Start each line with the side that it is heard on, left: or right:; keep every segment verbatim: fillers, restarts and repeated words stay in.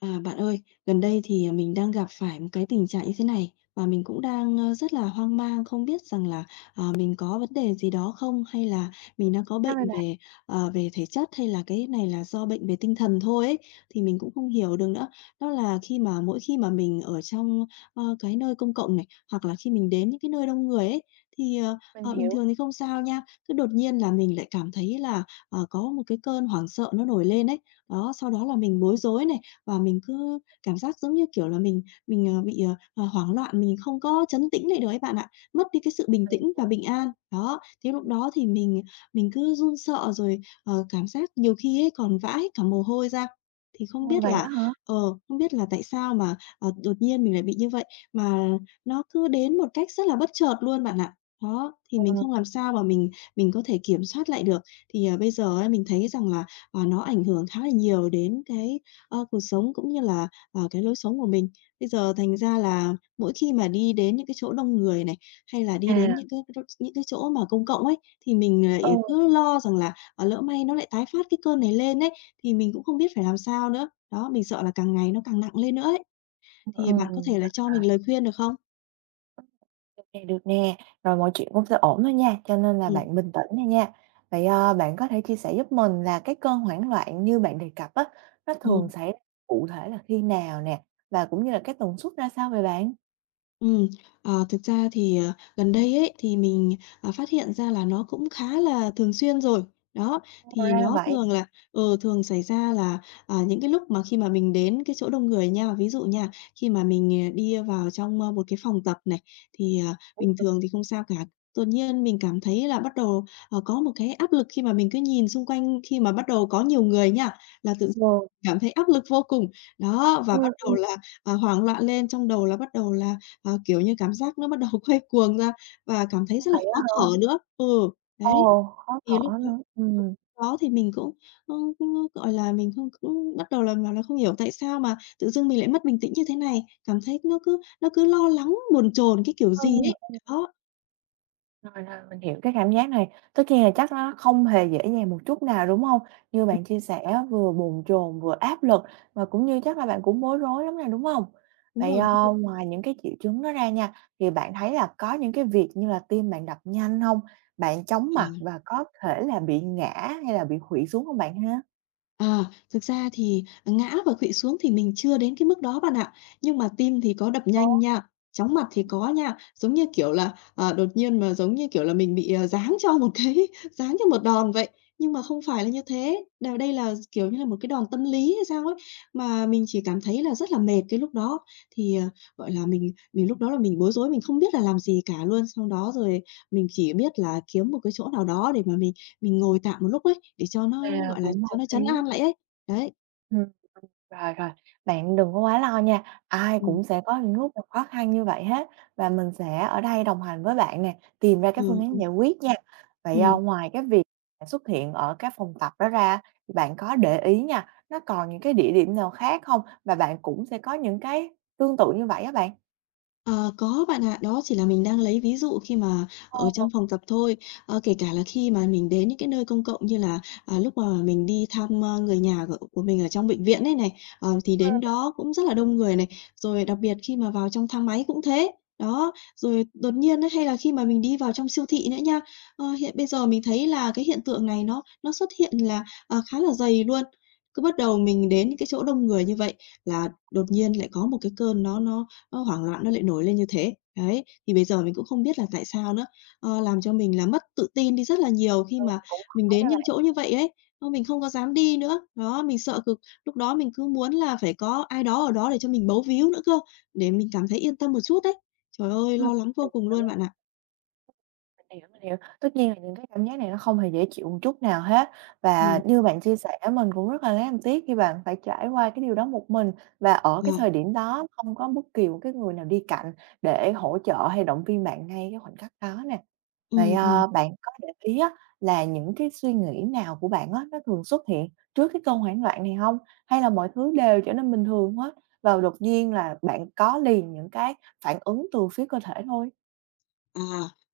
left: À, bạn ơi, gần đây thì, à, mình đang gặp phải một cái tình trạng như thế này và mình cũng đang, ơ, rất là hoang mang không biết rằng là, à, mình có vấn đề gì đó không? Hay là mình đang có
right: Sao
left: bệnh
right: vậy bạn?
left: về, ờ, về thể chất hay là cái này là do bệnh về tinh thần thôi ấy, thì mình cũng không hiểu được nữa. Đó là khi mà mỗi khi mà mình ở trong, ơ, cái nơi công cộng này, hoặc là khi mình đến những cái nơi đông người ấy, thì, ờ,
right: Mình
left: ờ, bình
right: hiểu.
left: thường thì không sao nha, cứ đột nhiên là mình lại cảm thấy là ờ, có một cái cơn hoảng sợ nó nổi lên ấy. Đó, sau đó là mình bối rối này, và mình cứ cảm giác giống như, kiểu là, mình mình, ờ, bị, ờ, ờ, hoảng loạn, mình không có chấn tĩnh lại được ấy bạn ạ, mất đi cái sự bình tĩnh và bình an. Đó, thế lúc đó thì mình mình cứ run sợ rồi, ờ, cảm giác nhiều khi ấy còn vãi cả mồ hôi ra. Thì không
right: Ồ,
left: biết
right: vậy á
left: là
right: hả?
left: ờ, không biết là tại sao mà, ờ, đột nhiên mình lại bị như vậy, mà nó cứ đến một cách rất là bất chợt luôn bạn ạ. Đó, thì mình
right: Ừ.
left: không làm sao mà mình mình có thể kiểm soát lại được. Thì, ờ, bây giờ ấy mình thấy rằng là, ờ, nó ảnh hưởng khá là nhiều đến cái, ơ, cuộc sống cũng như là, ờ, cái lối sống của mình. Bây giờ thành ra là mỗi khi mà đi đến những cái chỗ đông người này, hay là đi đến
right: À,
left: những cái cái những cái chỗ mà công cộng ấy, thì mình, ờ,
right: ừ,
left: cứ lo rằng là, ờ, lỡ may nó lại tái phát cái cơn này lên ấy, thì mình cũng không biết phải làm sao nữa. Đó, mình sợ là càng ngày nó càng nặng lên nữa ấy.
right: ừ
left: Thì bạn có thể là
right: rồi,
left: cho
right: rồi,
left: mình lời khuyên được không?
right: được nè, được nè. Rồi mọi chuyện cũng sẽ ổn thôi nha, cho nên là
left: Ừm,
right: bạn bình tĩnh nè nha. Vậy, ờ, bạn có thể chia sẻ giúp mình là cái cơn hoảng loạn như bạn đề cập á, nó thường
left: ừm.
right: xảy ra cụ thể là khi nào nè, và cũng như là cái tần suất ra sao vậy bạn?
left: Ừ, ờ, thực ra thì, ờ, gần đây ấy, thì mình, à, phát hiện ra là nó cũng khá là thường xuyên rồi. Đó,
right: Ồ,
left: thì
right: ra là
left: nó
right: vậy.
left: thường là ừ, thường xảy ra là, à, những cái lúc mà khi mà mình đến cái chỗ đông người nha. Ví dụ nha, khi mà mình, à, đi vào trong, a, một cái phòng tập này, thì, à,
right: Ừ,
left: bình thường thì không sao cả. Đột nhiên mình cảm thấy là bắt đầu, ờ, có một cái áp lực khi mà mình cứ nhìn xung quanh khi mà bắt đầu có nhiều người nha, là tự dưng
right: ừ,
left: cảm thấy áp lực vô cùng. Đó, và bắt đầu
right: ừm,
left: là, à, hoảng loạn lên, trong đầu là bắt đầu là Ờ, kiểu như, cảm giác nó bắt đầu quay cuồng ra và cảm thấy
right: ừm,
left: rất là
right: vậy á
left: khó
right: hả?
left: thở nữa. Ừ,
right: Ồ,
left: đấy,
right: khó
left: thì lúc
right: thở
left: đó
right: nữa. ừ
left: lúc đó thì mình cũng, ơ, ơ, gọi là, mình không cũng bắt đầu là bảo là không hiểu tại sao mà tự dưng mình lại mất bình tĩnh như thế này, cảm thấy nó cứ nó cứ lo lắng, bồn chồn cái kiểu
right: Ừ.
left: gì ấy. Đó,
right: Rồi, rồi, mình hiểu cái cảm giác này. Tất nhiên là chắc nó không hề dễ dàng một chút nào, đúng không? Như
left: ừm,
right: bạn chia sẻ á, vừa bồn chồn, vừa áp lực và cũng như chắc là bạn cũng bối rối lắm này đúng không?
left: đúng
right: Vậy,
left: rồi, đúng rồi.
right: ờ, ngoài những cái triệu chứng đó ra nha, thì bạn thấy là có những cái việc như là tim bạn đập nhanh không? Bạn chóng
left: Ờ.
right: mặt và có thể là bị ngã hay là bị khuỵu xuống không bạn ha?
left: À, thực ra thì ngã và khuỵu xuống thì mình chưa đến cái mức đó bạn ạ, nhưng mà tim thì có đập
right: Sốt
left: nhanh nha, chóng mặt thì có nha. Giống như, kiểu là, ờ, đột nhiên mà, giống như kiểu là, mình bị, ờ, giáng cho một cái giáng cho một đòn vậy, nhưng mà không phải là như thế. Đ đây là, kiểu như là, một cái đòn tâm lý hay sao ấy, mà mình chỉ cảm thấy là rất là mệt cái lúc đó. Thì, ờ, gọi là, mình mình lúc đó là mình bối rối, mình không biết là làm gì cả luôn. Sau đó rồi mình chỉ biết là kiếm một cái chỗ nào đó để mà mình mình ngồi tạm một lúc ấy, để cho
right: nè,
left: nó, gọi là,
right: cũng
left: cho
right: hợp
left: nó trấn
right: lý.
left: an lại ấy. Đấy,
right: Rồi, rồi, bạn đừng có quá lo nha, ai
left: ừm,
right: cũng sẽ có những lúc gặp khó khăn như vậy hết và mình sẽ ở đây đồng hành với bạn nè, tìm ra
left: ừ,
right: cái phương án
left: ừm,
right: giải quyết nha. Vậy, à,
left: ừm.
right: ngoài cái việc bạn xuất hiện ở các phòng tập đó ra thì bạn có để ý nha, nó còn những cái địa điểm nào khác không? Và bạn cũng sẽ có những cái tương tự như vậy á bạn?
left: Ờ, có bạn ạ. Đó chỉ là mình đang lấy ví dụ khi mà
right: Ờ,
left: ở trong phòng tập thôi. Ờ, kể cả là khi mà mình đến những cái nơi công cộng như là, à, lúc mà mình đi thăm, a, người nhà của của mình ở trong bệnh viện ấy này, ờ, thì đến đó cũng rất là đông người này, rồi đặc biệt khi mà vào trong thang máy cũng thế. Đó, rồi đột nhiên ấy, hay là khi mà mình đi vào trong siêu thị nữa nha. Ờ, hiện bây giờ mình thấy là cái hiện tượng này nó nó xuất hiện là, ờ, khá là dày luôn. Cứ bắt đầu mình đến cái chỗ đông người như vậy là đột nhiên lại có một cái cơn nó nó Ơ, hoảng loạn nó lại nổi lên như thế. Đấy, thì bây giờ mình cũng không biết là tại sao nữa, ờ, làm cho mình là mất tự tin đi rất là nhiều khi mà
right: cũng
left: mình
right: có nha
left: đến những chỗ
right: bạn.
left: như vậy ấy, ơ, mình không có dám đi nữa. Đó, mình sợ cực, lúc đó mình cứ muốn là phải có ai đó ở đó để cho mình bấu víu nữa cơ, để mình cảm thấy yên tâm một chút đấy. Trời ơi,
right: Ừm,
left: lo lắng vô
right: mình
left: cùng
right: hiểu.
left: luôn bạn ạ.
right: Mình hiểu, mình hiểu. Tất nhiên là những cái cảm giác này nó không hề dễ chịu một chút nào hết. Và
left: Ừ,
right: như bạn chia sẻ mình cũng rất là lấy làm tiếc khi bạn phải trải qua cái điều đó một mình và ở
left: ờ,
right: cái thời điểm đó không có bất kỳ một cái người nào đi cạnh để hỗ trợ hay động viên bạn ngay cái khoảnh khắc đó nè. Vậy,
left: ừm, ừm.
right: ờ, bạn có để ý á là những cái suy nghĩ nào của bạn á, nó thường xuất hiện trước cái cơn hoảng loạn này không? Hay là mọi thứ đều trở nên bình thường hết và đột nhiên là bạn có liền những cái phản ứng từ phía cơ thể thôi?
left: À,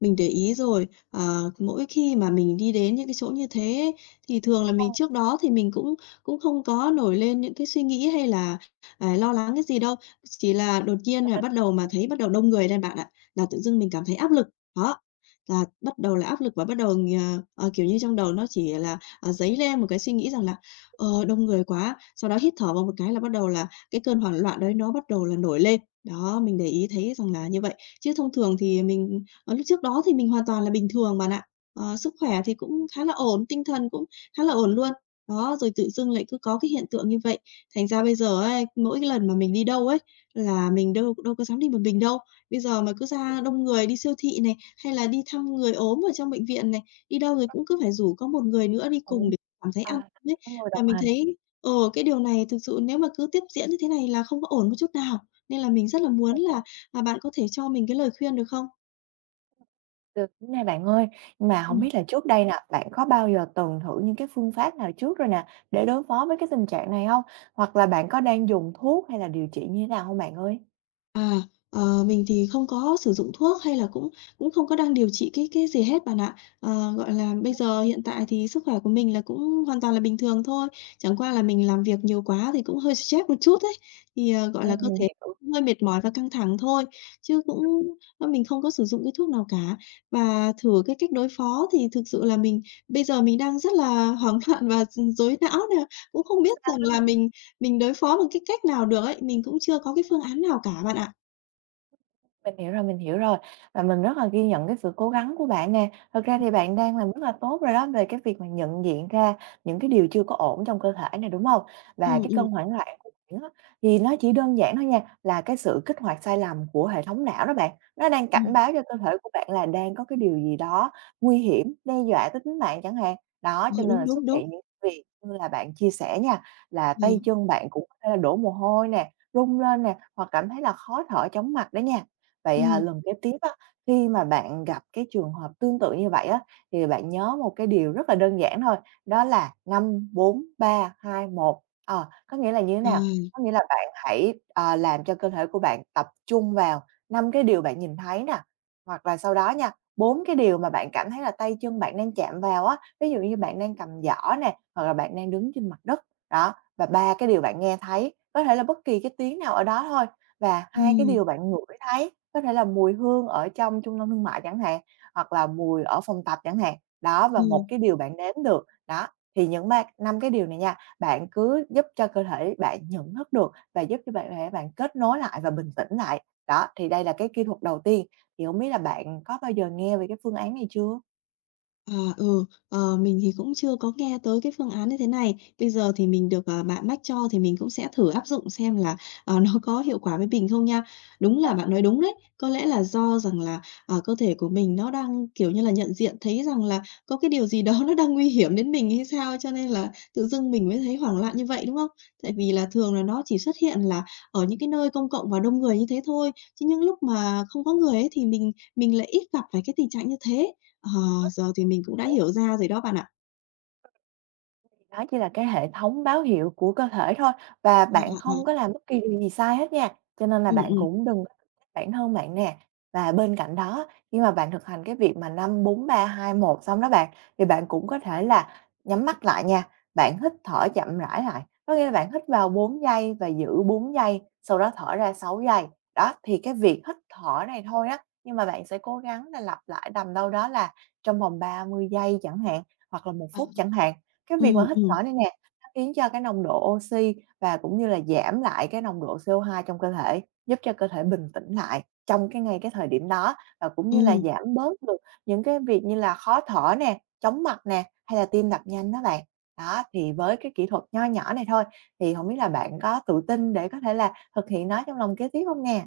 left: mình để ý rồi. Ờ, mỗi khi mà mình đi đến những cái chỗ như thế ấy, thì thường là
right: Ờ,
left: mình trước đó thì mình cũng cũng không có nổi lên những cái suy nghĩ hay là, à, lo lắng cái gì đâu. Chỉ là đột nhiên là bắt đầu mà thấy bắt đầu đông người lên bạn ạ, là tự dưng mình cảm thấy áp lực. Đó, là bắt đầu là áp lực và bắt đầu, ờ, ờ, kiểu như, trong đầu nó chỉ là, à, dấy lên một cái suy nghĩ rằng là "Ờ, đông người quá." Sau đó hít thở vào một cái là bắt đầu là cái cơn hoảng loạn đấy nó bắt đầu là nổi lên. Đó, mình để ý thấy rằng là như vậy. Chứ thông thường thì mình. Ờ, lúc trước đó thì mình hoàn toàn là bình thường bạn ạ. Ờ, sức khỏe thì cũng khá là ổn, tinh thần cũng khá là ổn luôn. Đó, rồi tự dưng lại cứ có cái hiện tượng như vậy. Thành ra bây giờ ấy, mỗi cái lần mà mình đi đâu ấy, là mình đâu đâu có dám đi một mình đâu. Bây giờ mà cứ ra đông người đi siêu thị này, hay là đi thăm người ốm ở trong bệnh viện này, đi đâu rồi cũng cứ phải rủ có một người nữa đi
right: ừ.
left: cùng để cảm thấy an
right: À,
left: tâm ấy.
right: có người
left: Và
right: đồng
left: mình
right: hành
left: thấy, ờ, cái điều này thực sự nếu mà cứ tiếp diễn như thế này là không có ổn một chút nào. Nên là mình rất là muốn
right: không
left: là, à, bạn có thể cho mình cái lời khuyên được không?
right: được nè bạn ơi, nhưng mà không biết là trước đây nè, bạn có bao giờ từng thử những cái phương pháp nào trước rồi nè, để đối phó với cái tình trạng này không? Hoặc là bạn có đang dùng thuốc hay là điều trị như thế nào không bạn ơi?
left: À, ờ, mình thì không có sử dụng thuốc hay là cũng cũng không có đang điều trị cái cái gì hết bạn ạ. Ờ, gọi là, bây giờ hiện tại thì sức khỏe của mình là cũng hoàn toàn là bình thường thôi, chẳng qua là mình làm việc nhiều quá thì cũng hơi stress một chút ấy, thì, ờ, gọi
right: Ừm,
left: là, cơ
right: mình
left: thể
right: hiểu.
left: hơi mệt mỏi và căng thẳng thôi, chứ cũng mình không có sử dụng cái thuốc nào cả. Và thử cái cách đối phó thì thực sự là mình bây giờ mình đang rất là hoảng loạn và rối não nè, cũng không biết rằng là mình mình đối phó bằng cái cách nào được ấy, mình cũng chưa có cái phương án nào cả bạn ạ.
right: Mình hiểu rồi, mình hiểu rồi, và mình rất là ghi nhận cái sự cố gắng của bạn nè. Thật ra thì bạn đang làm rất là tốt rồi đó, về cái việc mà nhận diện ra những cái điều chưa có ổn trong cơ thể này, đúng không? Và
left: Ừm,
right: cái
left: ừm,
right: cơn hoảng loạn của bạn á, thì nó chỉ đơn giản thôi nha, là cái sự kích hoạt sai lầm của hệ thống não đó bạn. Nó đang cảnh
left: ừm.
right: báo cho cơ thể của bạn là đang có cái điều gì đó nguy hiểm, đe dọa tới tính mạng chẳng hạn. Đó,
left: Ờ,
right: cho nên
left: đúng,
right: là xuất
left: đúng, đúng.
right: hiện những việc như là bạn chia sẻ nha, là
left: Ờ,
right: tay chân bạn cũng có thể là đổ mồ hôi nè, run lên nè, hoặc cảm thấy là khó thở, chóng mặt đó nha. Vậy, à,
left: ừm,
right: lần kế tiếp á, khi mà bạn gặp cái trường hợp tương tự như vậy á, thì bạn nhớ một cái điều rất là đơn giản thôi, đó là năm bốn ba hai một. Ờ, có nghĩa là như thế nào?
left: à,
right: Có nghĩa là bạn hãy, ờ, làm cho cơ thể của bạn tập trung vào năm cái điều bạn nhìn thấy nè, hoặc là sau đó nha, bốn cái điều mà bạn cảm thấy là tay chân bạn đang chạm vào á, ví dụ như bạn đang cầm giỏ nè, hoặc là bạn đang đứng trên mặt đất, đó, và ba cái điều bạn nghe thấy, có thể là bất kỳ cái tiếng nào ở đó thôi. Và hai cái
left: ừm,
right: điều bạn ngửi thấy có thể là mùi hương ở trong trung tâm thương mại chẳng hạn, hoặc là mùi ở phòng tập chẳng hạn. Đó, và một
left: ừm.
right: cái điều bạn nếm được. Đó, thì những ba năm cái điều này nha, bạn cứ giúp cho cơ thể bạn nhận thức được và giúp cho bạn thể bạn kết nối lại và bình tĩnh lại. Đó, thì đây là cái kỹ thuật đầu tiên, thì không biết là bạn có bao giờ nghe về cái phương án này chưa?
left: À, ừ, ờ, mình thì cũng chưa có nghe tới cái phương án như thế này. Bây giờ thì mình được, ờ, bạn mách cho thì mình cũng sẽ thử áp dụng xem là, ờ, nó có hiệu quả với mình không nha. Đúng là bạn nói đúng đấy, có lẽ là do rằng là, ờ, cơ thể của mình nó đang, kiểu như là, nhận diện thấy rằng là có cái điều gì đó nó đang nguy hiểm đến mình hay sao, cho nên là tự dưng mình mới thấy hoảng loạn như vậy, đúng không? Tại vì là thường là nó chỉ xuất hiện là ở những cái nơi công cộng và đông người như thế thôi, chứ những lúc mà không có người ấy thì mình mình lại ít gặp phải cái tình trạng như thế. Ờ, giờ thì mình cũng đã hiểu ra rồi đó bạn ạ.
right: Đó chỉ là cái hệ thống báo hiệu của cơ thể thôi và
left: Ừm,
right: bạn
left: ừm,
right: không có làm bất kỳ điều gì sai hết nha, cho nên là
left: ừm,
right: bạn
left: ừm.
right: cũng đừng có tự trách bản thân bạn nè. Và bên cạnh đó, khi mà bạn thực hành cái việc mà năm bốn ba hai một xong đó bạn, thì bạn cũng có thể là nhắm mắt lại nha, bạn hít thở chậm rãi lại. Có nghĩa là bạn hít vào bốn giây và giữ bốn giây, sau đó thở ra sáu giây. Đó, thì cái việc hít thở này thôi á, nhưng mà bạn sẽ cố gắng là lặp lại tầm đâu đó là trong vòng ba mươi giây chẳng hạn, hoặc là một
left: À,
right: phút chẳng hạn. Cái việc mà
left: ừm,
right: hít
left: ừm,
right: thở này nè, nó khiến cho cái nồng độ oxy và cũng như là giảm lại cái nồng độ si ô hai trong cơ thể, giúp cho cơ thể bình tĩnh lại trong cái ngay cái thời điểm đó và cũng như là
left: ừm.
right: giảm bớt được những cái việc như là khó thở nè, chóng mặt nè, hay là tim đập nhanh đó bạn. Đó, thì với cái kỹ thuật nho nhỏ này thôi, thì không biết là bạn có tự tin để có thể là thực hiện nó trong lòng kế tiếp không nè?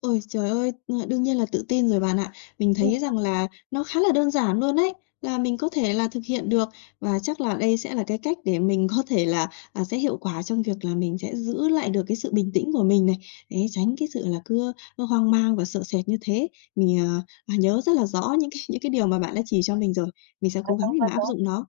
left: Ôi, trời ơi, ơ, đương nhiên là tự tin rồi bạn ạ. Mình
right: Ừm.
left: thấy rằng là nó khá là đơn giản luôn ấy, là mình có thể là thực hiện được và chắc là đây sẽ là cái cách để mình có thể là, à, sẽ hiệu quả trong việc là mình sẽ giữ lại được cái sự bình tĩnh của mình này, đấy, tránh cái sự là cứ, ơ, hoang mang và sợ sệt như thế. Mình, ờ, à, nhớ rất là rõ những cái những cái điều mà bạn đã chỉ cho mình rồi, mình sẽ cố gắng để mà áp dụng nó.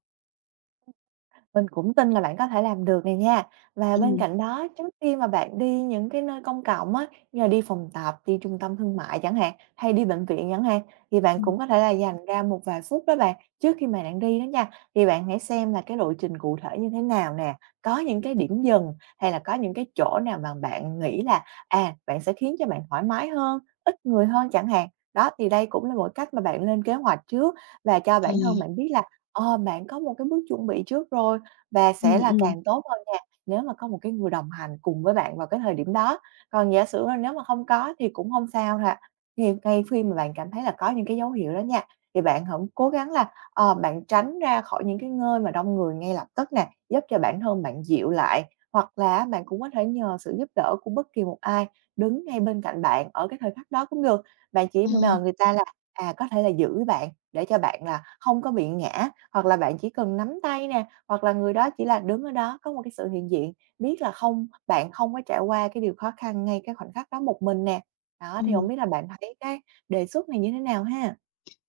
right: Mình cũng tin là bạn có thể làm được này nha. Và bên
left: Ừm,
right: cạnh đó, trước khi mà bạn đi những cái nơi công cộng á, như là đi phòng tập, đi trung tâm thương mại chẳng hạn, hay đi bệnh viện chẳng hạn, thì bạn cũng
left: ừm,
right: có thể là dành ra một vài phút đó bạn, trước khi mà bạn đi đó nha. Thì bạn hãy xem là cái lộ trình cụ thể như thế nào nè, có những cái điểm dừng hay là có những cái chỗ nào mà bạn nghĩ là, à, bạn sẽ khiến cho bạn thoải mái hơn, ít người hơn chẳng hạn. Đó, thì đây cũng là một cách mà bạn lên kế hoạch trước và cho
left: à,
right: bản thân bạn biết là Ờ, bạn có một cái bước chuẩn bị trước rồi và sẽ
left: ừm,
right: là
left: ừm.
right: càng tốt hơn nha, nếu mà có một cái người đồng hành cùng với bạn vào cái thời điểm đó. Còn giả sử là nếu mà không có thì cũng không sao ha. Thì ngay khi mà bạn cảm thấy là có những cái dấu hiệu đó nha, thì bạn hãy cố gắng là, ờ, bạn tránh ra khỏi những cái nơi mà đông người ngay lập tức nè, giúp cho bản thân bạn dịu lại, hoặc là bạn cũng có thể nhờ sự giúp đỡ của bất kỳ một ai đứng ngay bên cạnh bạn ở cái thời khắc đó cũng được. Bạn chỉ
left: À,
right: nhờ người ta là, à, có thể là giữ bạn để cho bạn là không có bị ngã, hoặc là bạn chỉ cần nắm tay nè, hoặc là người đó chỉ là đứng ở đó, có một cái sự hiện diện, biết là không bạn không có trải qua cái điều khó khăn ngay cái khoảnh khắc đó một mình nè. Đó, thì không
left: ừ.
right: biết là bạn thấy cái đề xuất này như thế nào ha?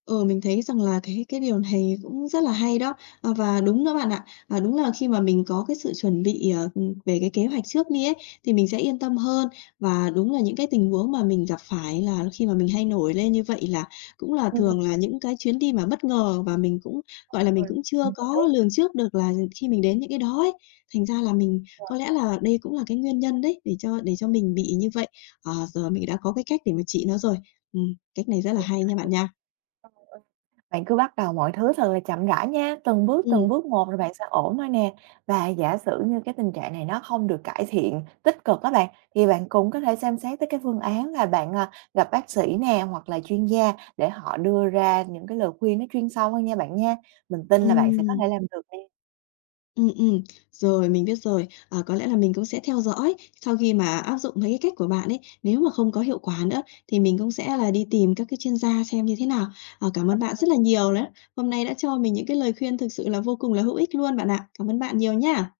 left: Ừ, mình thấy rằng là cái cái điều này cũng rất là hay đó. À, và đúng đó bạn ạ. À, đúng là khi mà mình có cái sự chuẩn bị, ờ, về cái kế hoạch trước đi ấy, thì mình sẽ yên tâm hơn. Và đúng là những cái tình huống mà mình gặp phải là khi mà mình hay nổi lên như vậy là cũng là
right: Ừm.
left: thường là những cái chuyến đi mà bất ngờ và mình cũng, gọi là, mình
right: Rồi,
left: cũng chưa
right: mình
left: có
right: hiểu
left: lường trước được là khi mình đến những cái đó ấy, thành ra là mình
right: rồi.
left: có lẽ là đây cũng là cái nguyên nhân đấy, để cho để cho mình bị như vậy. Ờ, giờ mình đã có cái cách để mà trị nó rồi. Ừm, cách này rất là hay nha bạn nha.
right: Bạn cứ bắt đầu mọi thứ thật là chậm rãi nha, từng bước, từng
left: Ừm.
right: bước một rồi bạn sẽ ổn thôi nè. Và giả sử như cái tình trạng này nó không được cải thiện tích cực á bạn, thì bạn cũng có thể xem xét tới cái phương án là bạn, à, gặp bác sĩ nè, hoặc là chuyên gia để họ đưa ra những cái lời khuyên nó chuyên sâu hơn nha bạn nha. Mình tin là bạn sẽ có thể
left: Ừm,
right: làm được nè.
left: ừm, ừm, rồi, mình biết rồi. À, có lẽ là mình cũng sẽ theo dõi sau khi mà áp dụng mấy cái cách của bạn ấy, nếu mà không có hiệu quả nữa thì mình cũng sẽ là đi tìm các cái chuyên gia xem như thế nào. Ờ, cảm ơn bạn rất là nhiều đó, hôm nay đã cho mình những cái lời khuyên thực sự là vô cùng là hữu ích luôn bạn ạ. Cảm ơn bạn nhiều nha.